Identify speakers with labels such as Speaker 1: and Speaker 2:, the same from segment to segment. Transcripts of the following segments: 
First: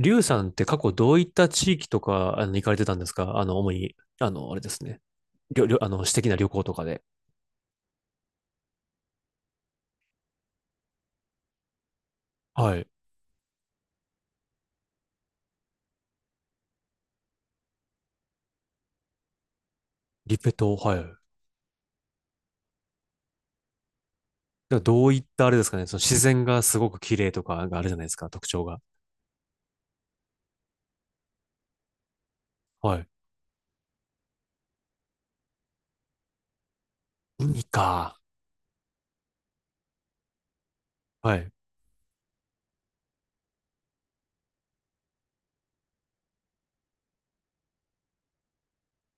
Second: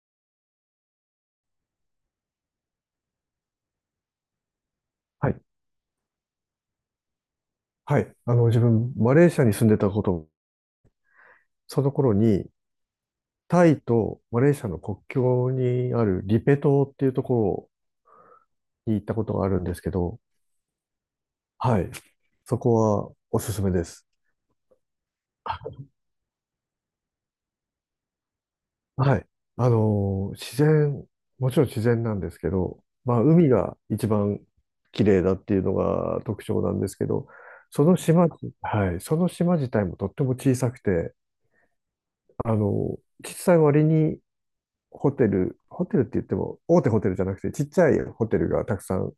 Speaker 1: リュウさんって過去どういった地域とか、行かれてたんですか？主に、あれですね。
Speaker 2: はい。
Speaker 1: りょ、りょ、あの、私的な旅行とかで。
Speaker 2: はい。あの、自分、マレーシアに住んでたこと、その頃に、
Speaker 1: はい。
Speaker 2: タイとマレーシアの国境にあるリペ島っていうところに行ったことがあるんですけど、
Speaker 1: リペ島、はい。で、
Speaker 2: はい。そこはおすすめです。
Speaker 1: どういったあれですかね？その自然がすごく綺麗とかがあるじゃないですか、特徴が。
Speaker 2: はい。自然、もちろん自然なんですけど、
Speaker 1: はい。
Speaker 2: まあ、海が一番綺麗だっていうのが特徴なんですけど、
Speaker 1: 海
Speaker 2: その
Speaker 1: か。
Speaker 2: 島、はい。その島自体もとっても小さくて、
Speaker 1: はい。
Speaker 2: あの、小さい割にホテルって言っても、大手ホテルじゃなくて、ちっちゃいホテルがたくさん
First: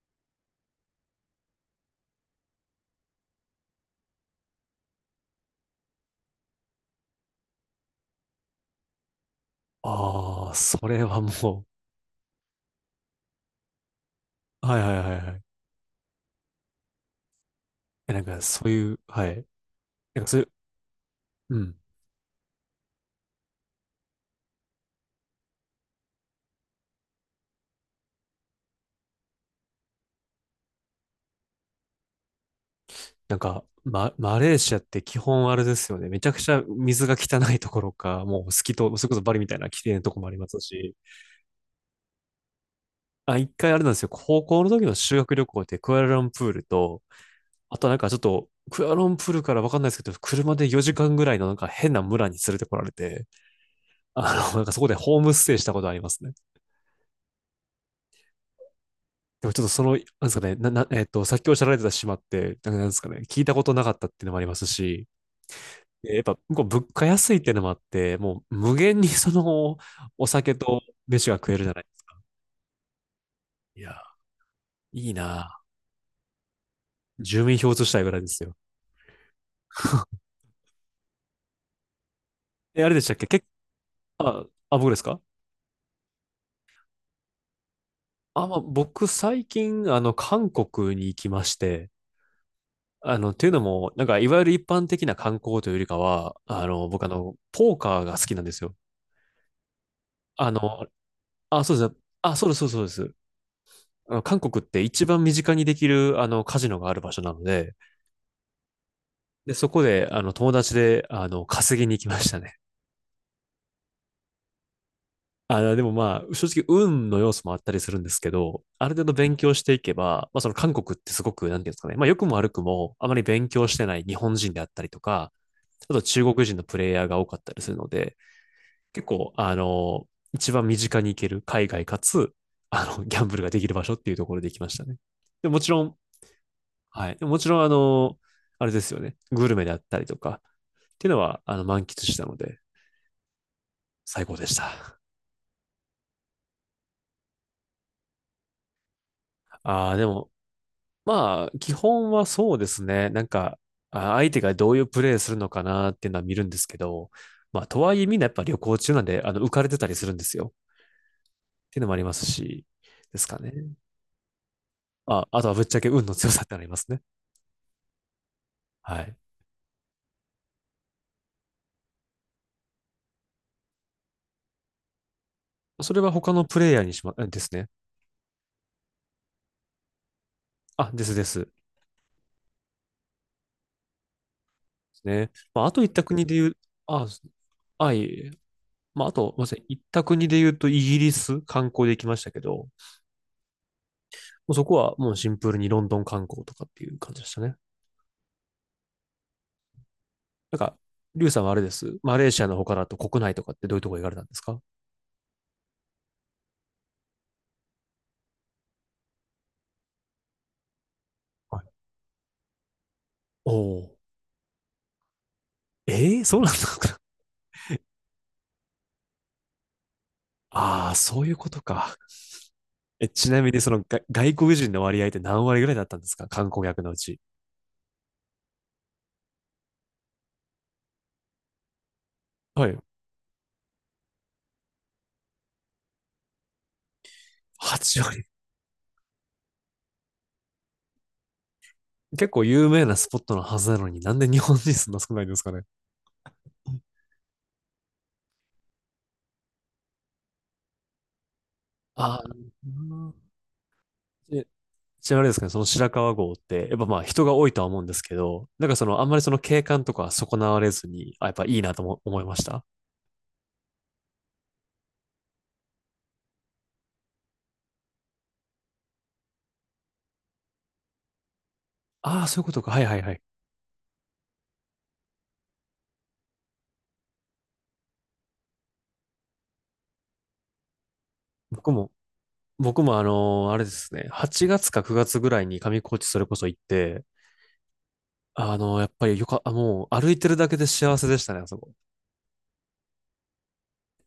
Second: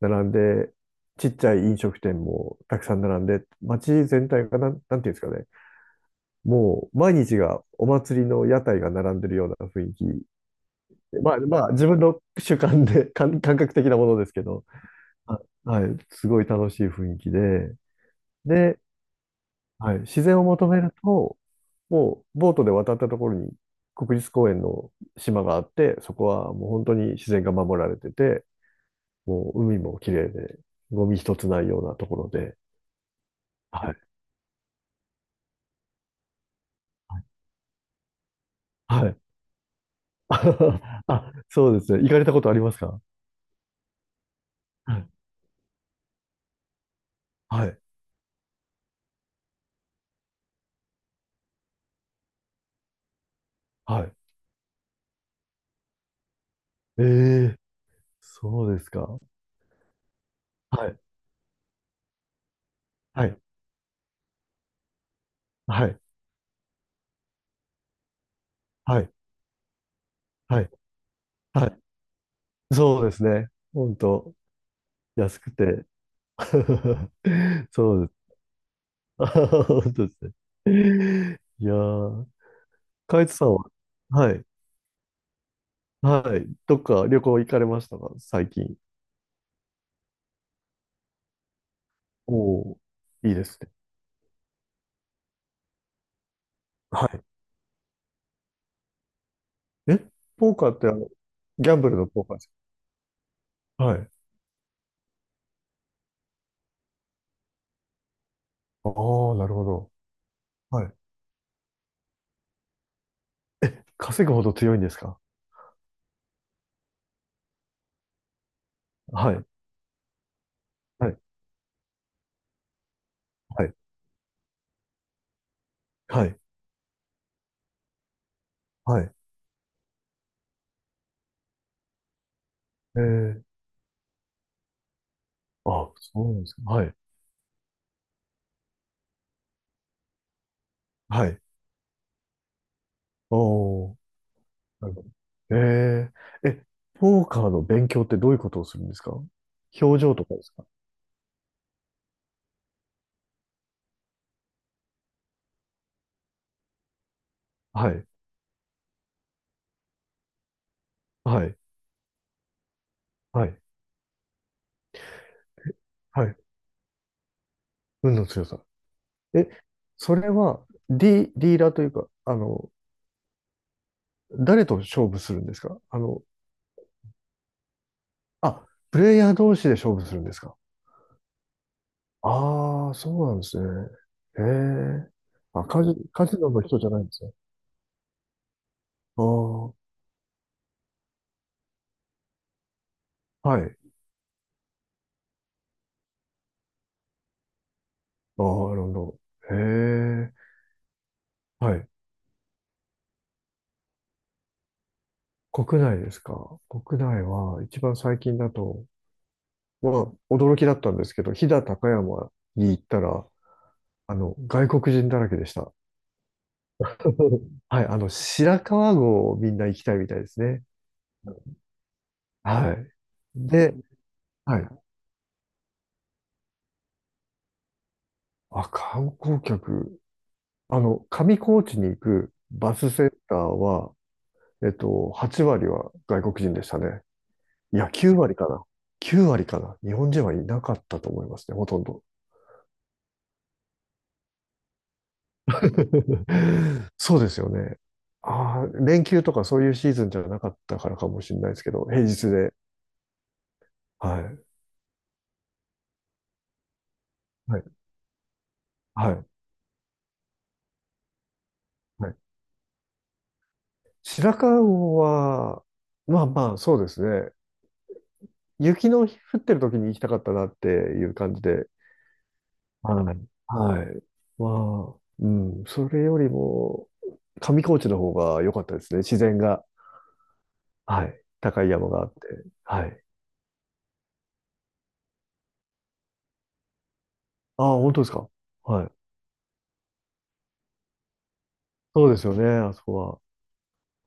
Speaker 2: 並んで、ちっちゃい飲食店もたくさん並んで、街全体がなんていうんですかね、もう毎日がお祭りの屋台が並んでるような雰囲気。
Speaker 1: ああ、それは
Speaker 2: まあ、
Speaker 1: も
Speaker 2: まあ、自分の主観で、感覚的なものですけど、
Speaker 1: う、はいはいはいは
Speaker 2: あ
Speaker 1: い。
Speaker 2: はい、すごい楽しい雰囲気で、
Speaker 1: え、なんかそう
Speaker 2: で、
Speaker 1: いう、はい。
Speaker 2: はい、
Speaker 1: な
Speaker 2: 自
Speaker 1: んかそ
Speaker 2: 然
Speaker 1: う
Speaker 2: を
Speaker 1: いう、
Speaker 2: 求めると、
Speaker 1: うん。
Speaker 2: もうボートで渡ったところに国立公園の島があって、そこはもう本当に自然が守られてて、もう海も綺麗で、ゴミ一つないようなところで、
Speaker 1: なんか、
Speaker 2: はい。
Speaker 1: マレーシアって基本あれですよね。めちゃくちゃ水が汚いところか、もう透き通、そ
Speaker 2: は
Speaker 1: れこ
Speaker 2: い。
Speaker 1: そバリみたいな綺麗なとこもありますし。
Speaker 2: あ、そうですね。行かれたことありますか？
Speaker 1: あ、一回あれなんですよ。高校の時
Speaker 2: は
Speaker 1: の
Speaker 2: い。
Speaker 1: 修学旅行でクアラルンプールと、
Speaker 2: は
Speaker 1: あ
Speaker 2: い。
Speaker 1: となんかちょっと、クアラルンプールからわかんないですけど、車で4時間ぐらいのなんか変な村に連れてこられて、
Speaker 2: はい。
Speaker 1: なんかそこでホームステイしたことありますね。
Speaker 2: ええ、そうですか。
Speaker 1: でもちょっとその、なんですかね、な、な、
Speaker 2: はい。
Speaker 1: えっと、さっきおっしゃられてた島って、なんかなんですかね、
Speaker 2: はい。
Speaker 1: 聞いたことなかったっていうのもありますし、
Speaker 2: はい。
Speaker 1: やっぱ向こう物価安いっていうのもあって、もう無限
Speaker 2: は
Speaker 1: に
Speaker 2: い。
Speaker 1: そのお酒
Speaker 2: はい。
Speaker 1: と飯が食える
Speaker 2: は
Speaker 1: じゃ
Speaker 2: い、
Speaker 1: ないですか。
Speaker 2: そうですね。
Speaker 1: いや、
Speaker 2: 本当
Speaker 1: いい
Speaker 2: 安く
Speaker 1: な。
Speaker 2: て。
Speaker 1: 住民票移し
Speaker 2: そ
Speaker 1: た
Speaker 2: う
Speaker 1: い
Speaker 2: で
Speaker 1: ぐ
Speaker 2: す
Speaker 1: らい
Speaker 2: ね。
Speaker 1: ですよ。
Speaker 2: あ、本当ですね。いやー、
Speaker 1: え、あれでしたっ
Speaker 2: カ
Speaker 1: け？
Speaker 2: イツさんは、はい、
Speaker 1: あ、僕ですか？
Speaker 2: はい、どっか旅行行かれましたか、
Speaker 1: あ、
Speaker 2: 最
Speaker 1: まあ、
Speaker 2: 近。
Speaker 1: 僕最近、韓国に行きまして、
Speaker 2: おお、い
Speaker 1: っ
Speaker 2: いで
Speaker 1: ていうの
Speaker 2: すね。
Speaker 1: も、なんか、いわゆる一般的な観光というよりかは、僕、
Speaker 2: は
Speaker 1: ポーカーが好きなんですよ。
Speaker 2: い。え、
Speaker 1: あ
Speaker 2: ポーカーっ
Speaker 1: の、
Speaker 2: てあの、
Speaker 1: あ、
Speaker 2: ギ
Speaker 1: そ
Speaker 2: ャ
Speaker 1: う
Speaker 2: ン
Speaker 1: です
Speaker 2: ブ
Speaker 1: ね。
Speaker 2: ルのポーカ
Speaker 1: あ、
Speaker 2: ーで
Speaker 1: そう
Speaker 2: す
Speaker 1: です、そうです、そうです。
Speaker 2: か？はい。
Speaker 1: 韓国って一番身近にできる、カジノがある場所なので、
Speaker 2: ああ、な
Speaker 1: で、
Speaker 2: るほ
Speaker 1: そこ
Speaker 2: ど。
Speaker 1: で、友達
Speaker 2: はい。
Speaker 1: で、稼ぎに行きましたね。
Speaker 2: 稼ぐほど強いんですか？
Speaker 1: あ、でもまあ、正直、運の要素もあったりするんですけど、ある程度
Speaker 2: は
Speaker 1: 勉
Speaker 2: い、
Speaker 1: 強していけば、まあ、その韓国っ
Speaker 2: は
Speaker 1: て
Speaker 2: い、
Speaker 1: すごく、なんていうんですかね、まあ、良くも悪くも、あまり勉
Speaker 2: は
Speaker 1: 強
Speaker 2: い、
Speaker 1: してない日本人であったりとか、あと中
Speaker 2: はい、
Speaker 1: 国人のプレイヤーが多かったりするので、
Speaker 2: は
Speaker 1: 結
Speaker 2: い。
Speaker 1: 構、一番身近に行ける海外かつ、
Speaker 2: え
Speaker 1: ギャンブ
Speaker 2: ー、
Speaker 1: ルができる場所っていうところで行きましたね。で、もちろ
Speaker 2: あ、
Speaker 1: ん、
Speaker 2: そうなんですか。はい、
Speaker 1: はい。でもちろん、あれですよね、グルメであったりとか、っていうの
Speaker 2: は
Speaker 1: は、
Speaker 2: い。
Speaker 1: 満喫したので、
Speaker 2: おお、
Speaker 1: 最高でし
Speaker 2: なる
Speaker 1: た。
Speaker 2: ほど。えー、え、ポーカーの勉強ってどういうことをするんですか？
Speaker 1: ああ、
Speaker 2: 表
Speaker 1: で
Speaker 2: 情と
Speaker 1: も、
Speaker 2: かですか？
Speaker 1: まあ、基本はそうですね。なんか、相手がどういうプレーするのかなっていうのは見るんですけど、まあ、と
Speaker 2: は
Speaker 1: はい
Speaker 2: い。
Speaker 1: えみんなやっぱ旅行中なんで、浮かれてたりするんですよ。
Speaker 2: はい。
Speaker 1: っていうのもありますし、ですか
Speaker 2: は
Speaker 1: ね。
Speaker 2: い。
Speaker 1: あ、あとはぶっちゃけ運の
Speaker 2: は
Speaker 1: 強
Speaker 2: い。
Speaker 1: さってありますね。
Speaker 2: 運の強さ。
Speaker 1: はい。
Speaker 2: え、それは、リーダーというか、あの、誰と勝負するんですか？
Speaker 1: そ
Speaker 2: あ
Speaker 1: れは
Speaker 2: の、
Speaker 1: 他のプレイヤーにしま、えですね。
Speaker 2: あ、プレイヤー同士で勝負するんですか？
Speaker 1: あ、ですです。で
Speaker 2: ああー、そうなんですね。へ
Speaker 1: す
Speaker 2: え。
Speaker 1: ね。ま
Speaker 2: あ、
Speaker 1: あ、あと行った国
Speaker 2: カ
Speaker 1: で
Speaker 2: ジ
Speaker 1: 言
Speaker 2: ノ
Speaker 1: う、
Speaker 2: の人じゃないん
Speaker 1: あ、
Speaker 2: ですね。
Speaker 1: あ、いえいえまあ、あ
Speaker 2: あ
Speaker 1: と、ごめんなさい。
Speaker 2: あ、
Speaker 1: 行った国で言うと、イギリス観光で行きましたけど、も
Speaker 2: はい。
Speaker 1: うそこはもうシンプルにロンドン観光とかっていう感じでしたね。
Speaker 2: ああ、なるほど。へえ。
Speaker 1: なんか、リュウさんはあれで
Speaker 2: はい。
Speaker 1: す。マレーシアの他だと国内とかってどういうとこ行かれたんですか？
Speaker 2: 国内ですか。国内は、一番最近だと、まあ、驚きだったんですけど、飛
Speaker 1: は
Speaker 2: 騨
Speaker 1: い。
Speaker 2: 高山に行ったら、
Speaker 1: おおー。
Speaker 2: あの、外国人だらけでした。
Speaker 1: ええー、そうなんだ。
Speaker 2: はい、あの、白川郷をみんな行きたいみたいです ね。
Speaker 1: ああ、そういうことか。
Speaker 2: はい。
Speaker 1: え、ちなみに
Speaker 2: で、
Speaker 1: が外国
Speaker 2: は
Speaker 1: 人の
Speaker 2: い。
Speaker 1: 割合って何割ぐらいだったんですか、観光客のうち？
Speaker 2: あ、観光客。あの、上高地に行く
Speaker 1: は
Speaker 2: バ
Speaker 1: い。
Speaker 2: スセンターは、えっと、8割は外国人でしたね。いや、
Speaker 1: 8
Speaker 2: 9
Speaker 1: 割。
Speaker 2: 割かな。9割かな。日本人はいなかったと思いますね、ほとんど。
Speaker 1: 結構有名なスポットのはずなのになんで日本人そんな少ないんですかね。
Speaker 2: そうですよね。ああ、連休とかそういうシーズンじゃなかったからかもしれないですけど、平
Speaker 1: ああ、
Speaker 2: 日で。
Speaker 1: うん。
Speaker 2: はい。
Speaker 1: えちなみにあれですかね、その白川郷って、やっぱまあ人が多い
Speaker 2: は
Speaker 1: と
Speaker 2: い。
Speaker 1: は思うんですけど、なんかそのあん
Speaker 2: は
Speaker 1: まり
Speaker 2: い。
Speaker 1: その景観とかは損なわれずに、あ、やっぱいいなとも
Speaker 2: はい、
Speaker 1: 思いました。
Speaker 2: 白川郷は、まあまあ、そうですね。雪の降ってる時に行きたかったなっていう感じで。
Speaker 1: ああ、そういうことか。はいはいは
Speaker 2: はい。
Speaker 1: い。
Speaker 2: はい。まあ、うん。それよりも、上高地の方が良かったですね。自然が。はい。高い
Speaker 1: 僕
Speaker 2: 山
Speaker 1: も、
Speaker 2: があって。
Speaker 1: 僕
Speaker 2: は
Speaker 1: も
Speaker 2: い。
Speaker 1: あれですね、8月か9月ぐらいに上高地それこそ行って、
Speaker 2: ああ、本当ですか。は
Speaker 1: やっ
Speaker 2: い。
Speaker 1: ぱりよか、あもう歩いてるだけで幸せでしたね、あそこ。
Speaker 2: そうですよね、あそこ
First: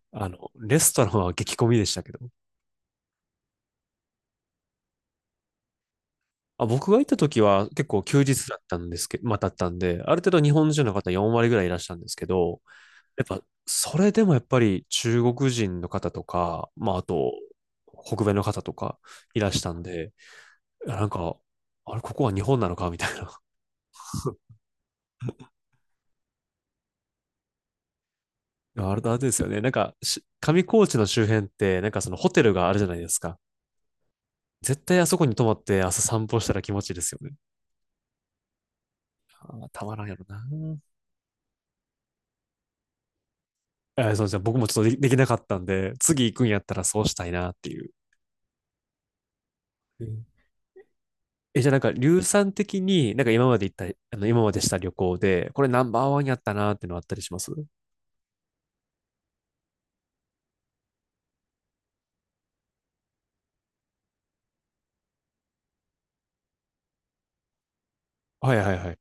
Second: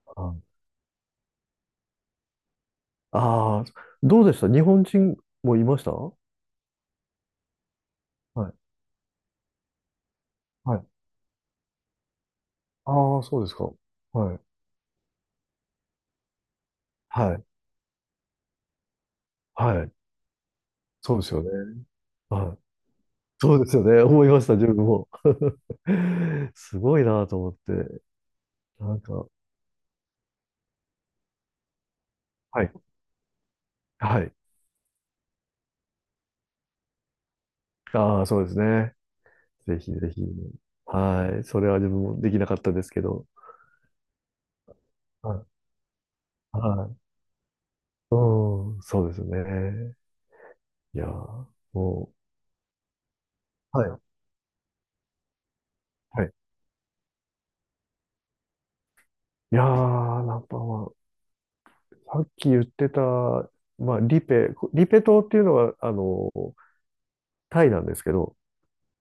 Speaker 2: は。はい、
Speaker 1: レストランは激混みでしたけど。
Speaker 2: ああ、どうでした？日本人もいましたは？
Speaker 1: あ、僕が行った時は結構休日だ
Speaker 2: い。
Speaker 1: ったんですけど、まあ、だったんで、ある程度日本
Speaker 2: は
Speaker 1: 人
Speaker 2: い。
Speaker 1: の方4割ぐらいいらっしゃるんですけど、
Speaker 2: ああ、
Speaker 1: やっ
Speaker 2: そう
Speaker 1: ぱ、
Speaker 2: ですか。
Speaker 1: それでも
Speaker 2: は
Speaker 1: や
Speaker 2: い。
Speaker 1: っぱり中国人の方とか、まあ、あと、
Speaker 2: はい。
Speaker 1: 北米の方とかいらしたん
Speaker 2: はい。
Speaker 1: で、いやなん
Speaker 2: そうです
Speaker 1: か、
Speaker 2: よね。
Speaker 1: あれ、ここは日
Speaker 2: はい、
Speaker 1: 本なのかみたいな。
Speaker 2: そうですよね。思いました、自分も。すごいなと思って。な
Speaker 1: あ
Speaker 2: ん
Speaker 1: れあれ
Speaker 2: か、
Speaker 1: ですよね。なんかし、上高地の周辺って、なんかそのホテル
Speaker 2: は
Speaker 1: があ
Speaker 2: い。
Speaker 1: るじゃないですか。
Speaker 2: はい。
Speaker 1: 絶対あそこに泊まって朝散歩したら気持ちいいですよね。
Speaker 2: ああ、そうですね。
Speaker 1: あー
Speaker 2: ぜ
Speaker 1: た
Speaker 2: ひ
Speaker 1: まらん
Speaker 2: ぜ
Speaker 1: や
Speaker 2: ひ。
Speaker 1: ろな。
Speaker 2: はい。それは自分もできなかったですけど。
Speaker 1: そうじゃ僕もちょっとできなかっ
Speaker 2: は
Speaker 1: たんで、次行くんや
Speaker 2: い。
Speaker 1: ったら
Speaker 2: はい。
Speaker 1: そうしたいなっていう。
Speaker 2: うん、そうですね。
Speaker 1: うん。
Speaker 2: いやー、
Speaker 1: じゃあなんか、
Speaker 2: も
Speaker 1: 硫酸的に、なんか今まで行っ
Speaker 2: う。
Speaker 1: た、
Speaker 2: はい。
Speaker 1: 今までした旅行で、これナンバーワ
Speaker 2: は
Speaker 1: ン
Speaker 2: い。
Speaker 1: やったなっていうのあったりします？
Speaker 2: いやー、ナンパは、さっき言ってた、まあ、リペ島っていうのは、あの、タイなんですけど、
Speaker 1: はいはいはい。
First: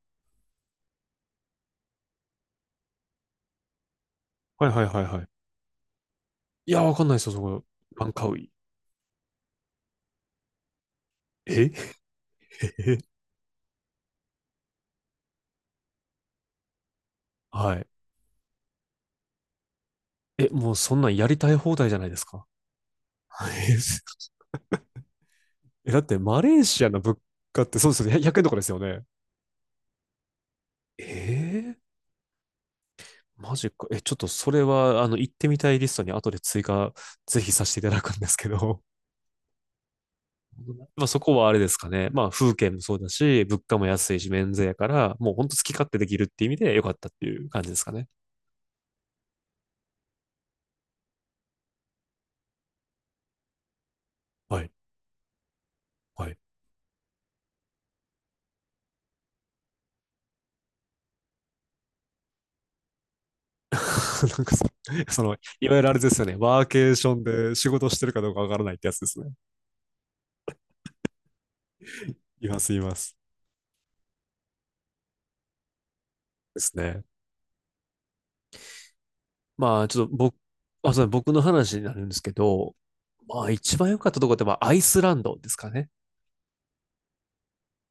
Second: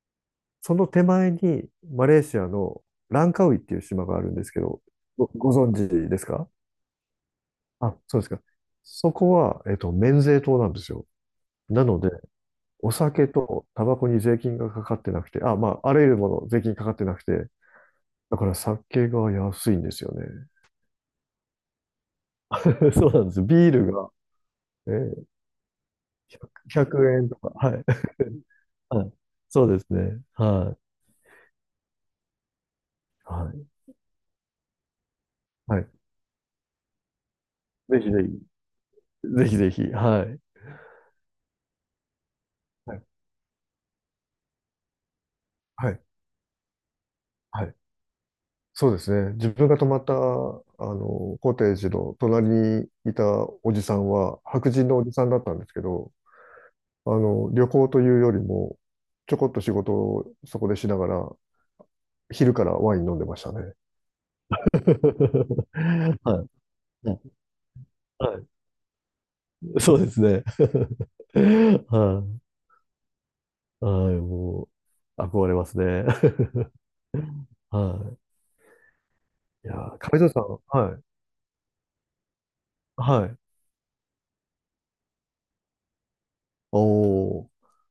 Speaker 2: その手前にマレーシアのランカウイっていう島があるんですけ
Speaker 1: はい
Speaker 2: ど、
Speaker 1: はいはいはい。
Speaker 2: ご存知ですか？
Speaker 1: いや、わかんないですよ、そこ。
Speaker 2: あ、
Speaker 1: バン
Speaker 2: そうで
Speaker 1: カ
Speaker 2: す
Speaker 1: ウ
Speaker 2: か。
Speaker 1: イ。
Speaker 2: そこは、えっと、免税島なんですよ。
Speaker 1: え。
Speaker 2: なので、お 酒とタバコに税金がかかってなくて、あ、まあ、あらゆるもの税金かかってなくて、
Speaker 1: はい。
Speaker 2: だから酒が安いんですよね。
Speaker 1: え、もうそんなんやりたい放題じゃないですか。
Speaker 2: そうなんです、ビールが、えー、
Speaker 1: え、だってマレーシアの
Speaker 2: 100
Speaker 1: 物
Speaker 2: 円とか。
Speaker 1: 価っ
Speaker 2: は
Speaker 1: て
Speaker 2: い。
Speaker 1: そうですよね。100円とかですよ ね。
Speaker 2: はい。そうですね。はい。
Speaker 1: ええ、
Speaker 2: は
Speaker 1: マ
Speaker 2: い。
Speaker 1: ジか。え、ちょっとそれは、行ってみたい
Speaker 2: は
Speaker 1: リ
Speaker 2: い。
Speaker 1: ストに後で追加、ぜひさせていた
Speaker 2: ぜ
Speaker 1: だ
Speaker 2: ひ
Speaker 1: くん
Speaker 2: ぜ
Speaker 1: ですけ
Speaker 2: ひ。
Speaker 1: ど。
Speaker 2: ぜひぜひ。はい。
Speaker 1: まあそこはあれですかね。まあ風景もそ
Speaker 2: は
Speaker 1: う
Speaker 2: い。
Speaker 1: だし、物価も安いし、免税やから、もうほんと好き勝
Speaker 2: は
Speaker 1: 手
Speaker 2: い。
Speaker 1: できるっていう意味で良かったっていう感
Speaker 2: は
Speaker 1: じで
Speaker 2: い、
Speaker 1: すかね。
Speaker 2: そうですね。自分が泊まった、あの、コテージの隣にいたおじさんは、
Speaker 1: は
Speaker 2: 白
Speaker 1: い。
Speaker 2: 人のおじさんだったんですけど、
Speaker 1: はい。
Speaker 2: あの、旅行というよりも、ちょこっと仕事をそこでしながら、昼からワイン飲んでましたね。
Speaker 1: なんかその、いわゆるあれです よね。
Speaker 2: は
Speaker 1: ワーケー
Speaker 2: い。
Speaker 1: シ
Speaker 2: は
Speaker 1: ョ
Speaker 2: い。
Speaker 1: ンで仕事してるかどう
Speaker 2: は
Speaker 1: かわ
Speaker 2: い、
Speaker 1: からないってやつですね。
Speaker 2: そうですね。は
Speaker 1: います、います。
Speaker 2: い。はい。もう、憧れますね。
Speaker 1: ですね。
Speaker 2: はい。いや
Speaker 1: まあ
Speaker 2: ー、
Speaker 1: ちょっと
Speaker 2: 亀田
Speaker 1: 僕、
Speaker 2: さん、
Speaker 1: あ、
Speaker 2: は
Speaker 1: そ
Speaker 2: い。
Speaker 1: うだ、僕の話になるんですけど、
Speaker 2: はい。
Speaker 1: まあ、一番良かったところって、まあ、アイスランドですかね。
Speaker 2: おー。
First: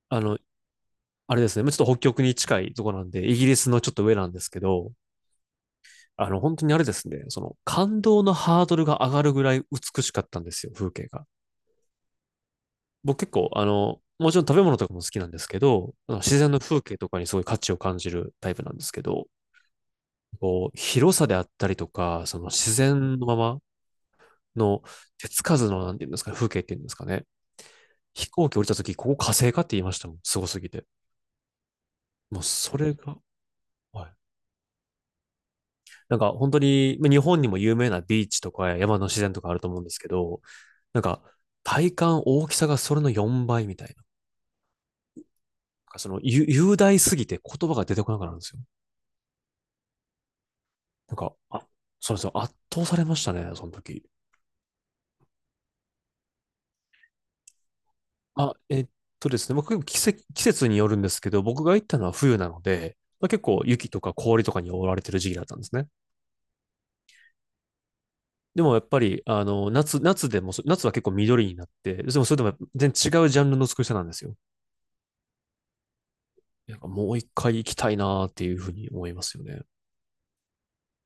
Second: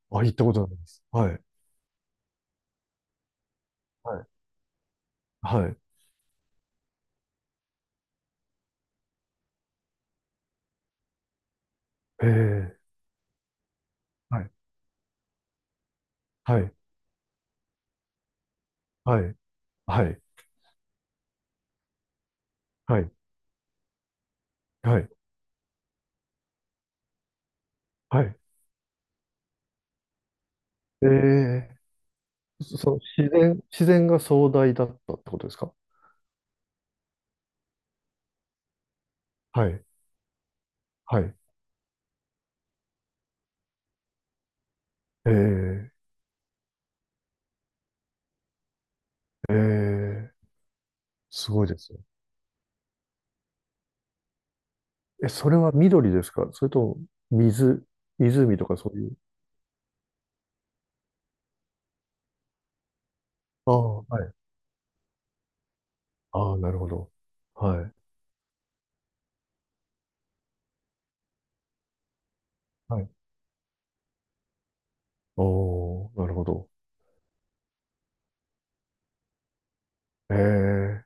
Speaker 1: あ
Speaker 2: あ、行っ
Speaker 1: の、
Speaker 2: たことないです。は
Speaker 1: あ
Speaker 2: い。
Speaker 1: れですね。ちょっと北極に近いところなんで、イギリスのちょっと上
Speaker 2: は
Speaker 1: な
Speaker 2: い。
Speaker 1: んですけど、
Speaker 2: はい。
Speaker 1: 本当にあれですね。その、感動のハードルが上がるぐらい美しかったんですよ、風景が。
Speaker 2: へえ。
Speaker 1: 僕結構、もちろ
Speaker 2: は
Speaker 1: ん
Speaker 2: い、
Speaker 1: 食べ物とかも好きなんですけど、自然の
Speaker 2: はい、
Speaker 1: 風景とかにすごい価値を感じるタイプなんですけ
Speaker 2: は
Speaker 1: ど、
Speaker 2: い、はい、
Speaker 1: こう、広さであったりとか、その自
Speaker 2: はい、
Speaker 1: 然のままの
Speaker 2: はい、
Speaker 1: 手つかずの、なんていうんですかね、風景っていうんですかね。
Speaker 2: は
Speaker 1: 飛
Speaker 2: い。
Speaker 1: 行機降りた時、ここ火星かって言いましたもん。すごすぎて。
Speaker 2: ええ、
Speaker 1: もうそ
Speaker 2: そそ
Speaker 1: れ
Speaker 2: の
Speaker 1: が、
Speaker 2: 自然、自
Speaker 1: は
Speaker 2: 然
Speaker 1: い。
Speaker 2: が壮大だったってことですか？
Speaker 1: なんか本当に、まあ日本にも有名なビーチとか山の自然とかあると
Speaker 2: は
Speaker 1: 思うん
Speaker 2: い、
Speaker 1: ですけど、なん
Speaker 2: は
Speaker 1: か
Speaker 2: い。
Speaker 1: 体感大きさがそれの4倍みたいな。なん
Speaker 2: え
Speaker 1: か
Speaker 2: え、
Speaker 1: その雄大すぎて言葉が出てこなくなるんですよ。
Speaker 2: ええ、
Speaker 1: なんか、
Speaker 2: すご
Speaker 1: あ、
Speaker 2: いですね。
Speaker 1: そうですよ。圧倒されましたね、その時。
Speaker 2: え、それは緑ですか、それとも水、
Speaker 1: あ、
Speaker 2: 湖とかそういう。
Speaker 1: ですね、僕、季節によるんですけど、僕が行ったのは冬なので、まあ、結構
Speaker 2: あ
Speaker 1: 雪
Speaker 2: あ、
Speaker 1: と
Speaker 2: は
Speaker 1: か
Speaker 2: い。
Speaker 1: 氷とかに覆われてる時期だったんですね。
Speaker 2: ああ、なるほど。はい、
Speaker 1: でもやっぱり、夏、夏でもそ、夏は結構緑になって、でもそれでも全
Speaker 2: はい。
Speaker 1: 然違うジャンルの美しさなんですよ。
Speaker 2: おー、なるほど。
Speaker 1: なんかもう一回行きたいなーっていうふうに思いますよね。
Speaker 2: ええ、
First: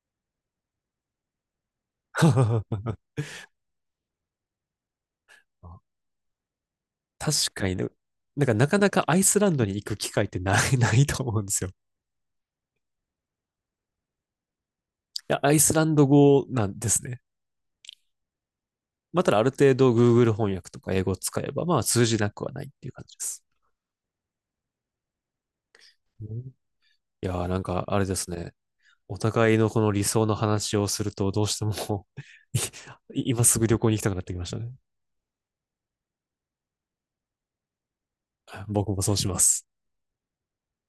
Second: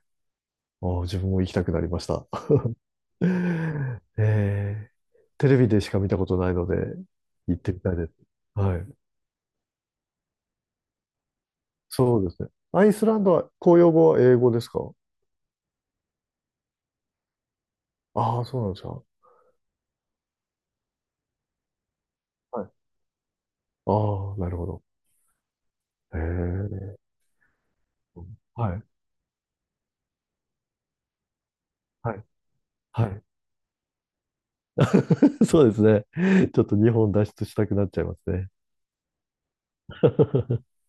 Speaker 2: ああ、自分も行きたくなりました。ええ、テレビ
Speaker 1: あ、
Speaker 2: でしか見たことないので、
Speaker 1: 確
Speaker 2: 行っ
Speaker 1: か
Speaker 2: て
Speaker 1: に
Speaker 2: み
Speaker 1: ね。
Speaker 2: たいです。
Speaker 1: なんかなか
Speaker 2: はい。
Speaker 1: なかアイスランドに行く機会ってない、ないと思うんですよ。い
Speaker 2: そうですね。アイスランドは公用語は英語ですか？
Speaker 1: や、アイスランド語なんですね。
Speaker 2: ああ、そうなんですか。
Speaker 1: まあ、ただある程度 Google 翻訳とか英語を使えば、まあ通じなくはな
Speaker 2: は
Speaker 1: いっ
Speaker 2: い。
Speaker 1: ていう感じです。
Speaker 2: ああ、なるほど。へ
Speaker 1: うん。
Speaker 2: え。
Speaker 1: いやー、なんかあれですね。
Speaker 2: はい。
Speaker 1: お互いのこの理想の話をするとどうしても、
Speaker 2: はい。はい。
Speaker 1: 今すぐ旅行に行きたくなってきましたね。
Speaker 2: そうですね。ちょっと日本脱出したくなっちゃいますね。
Speaker 1: 僕もそうします。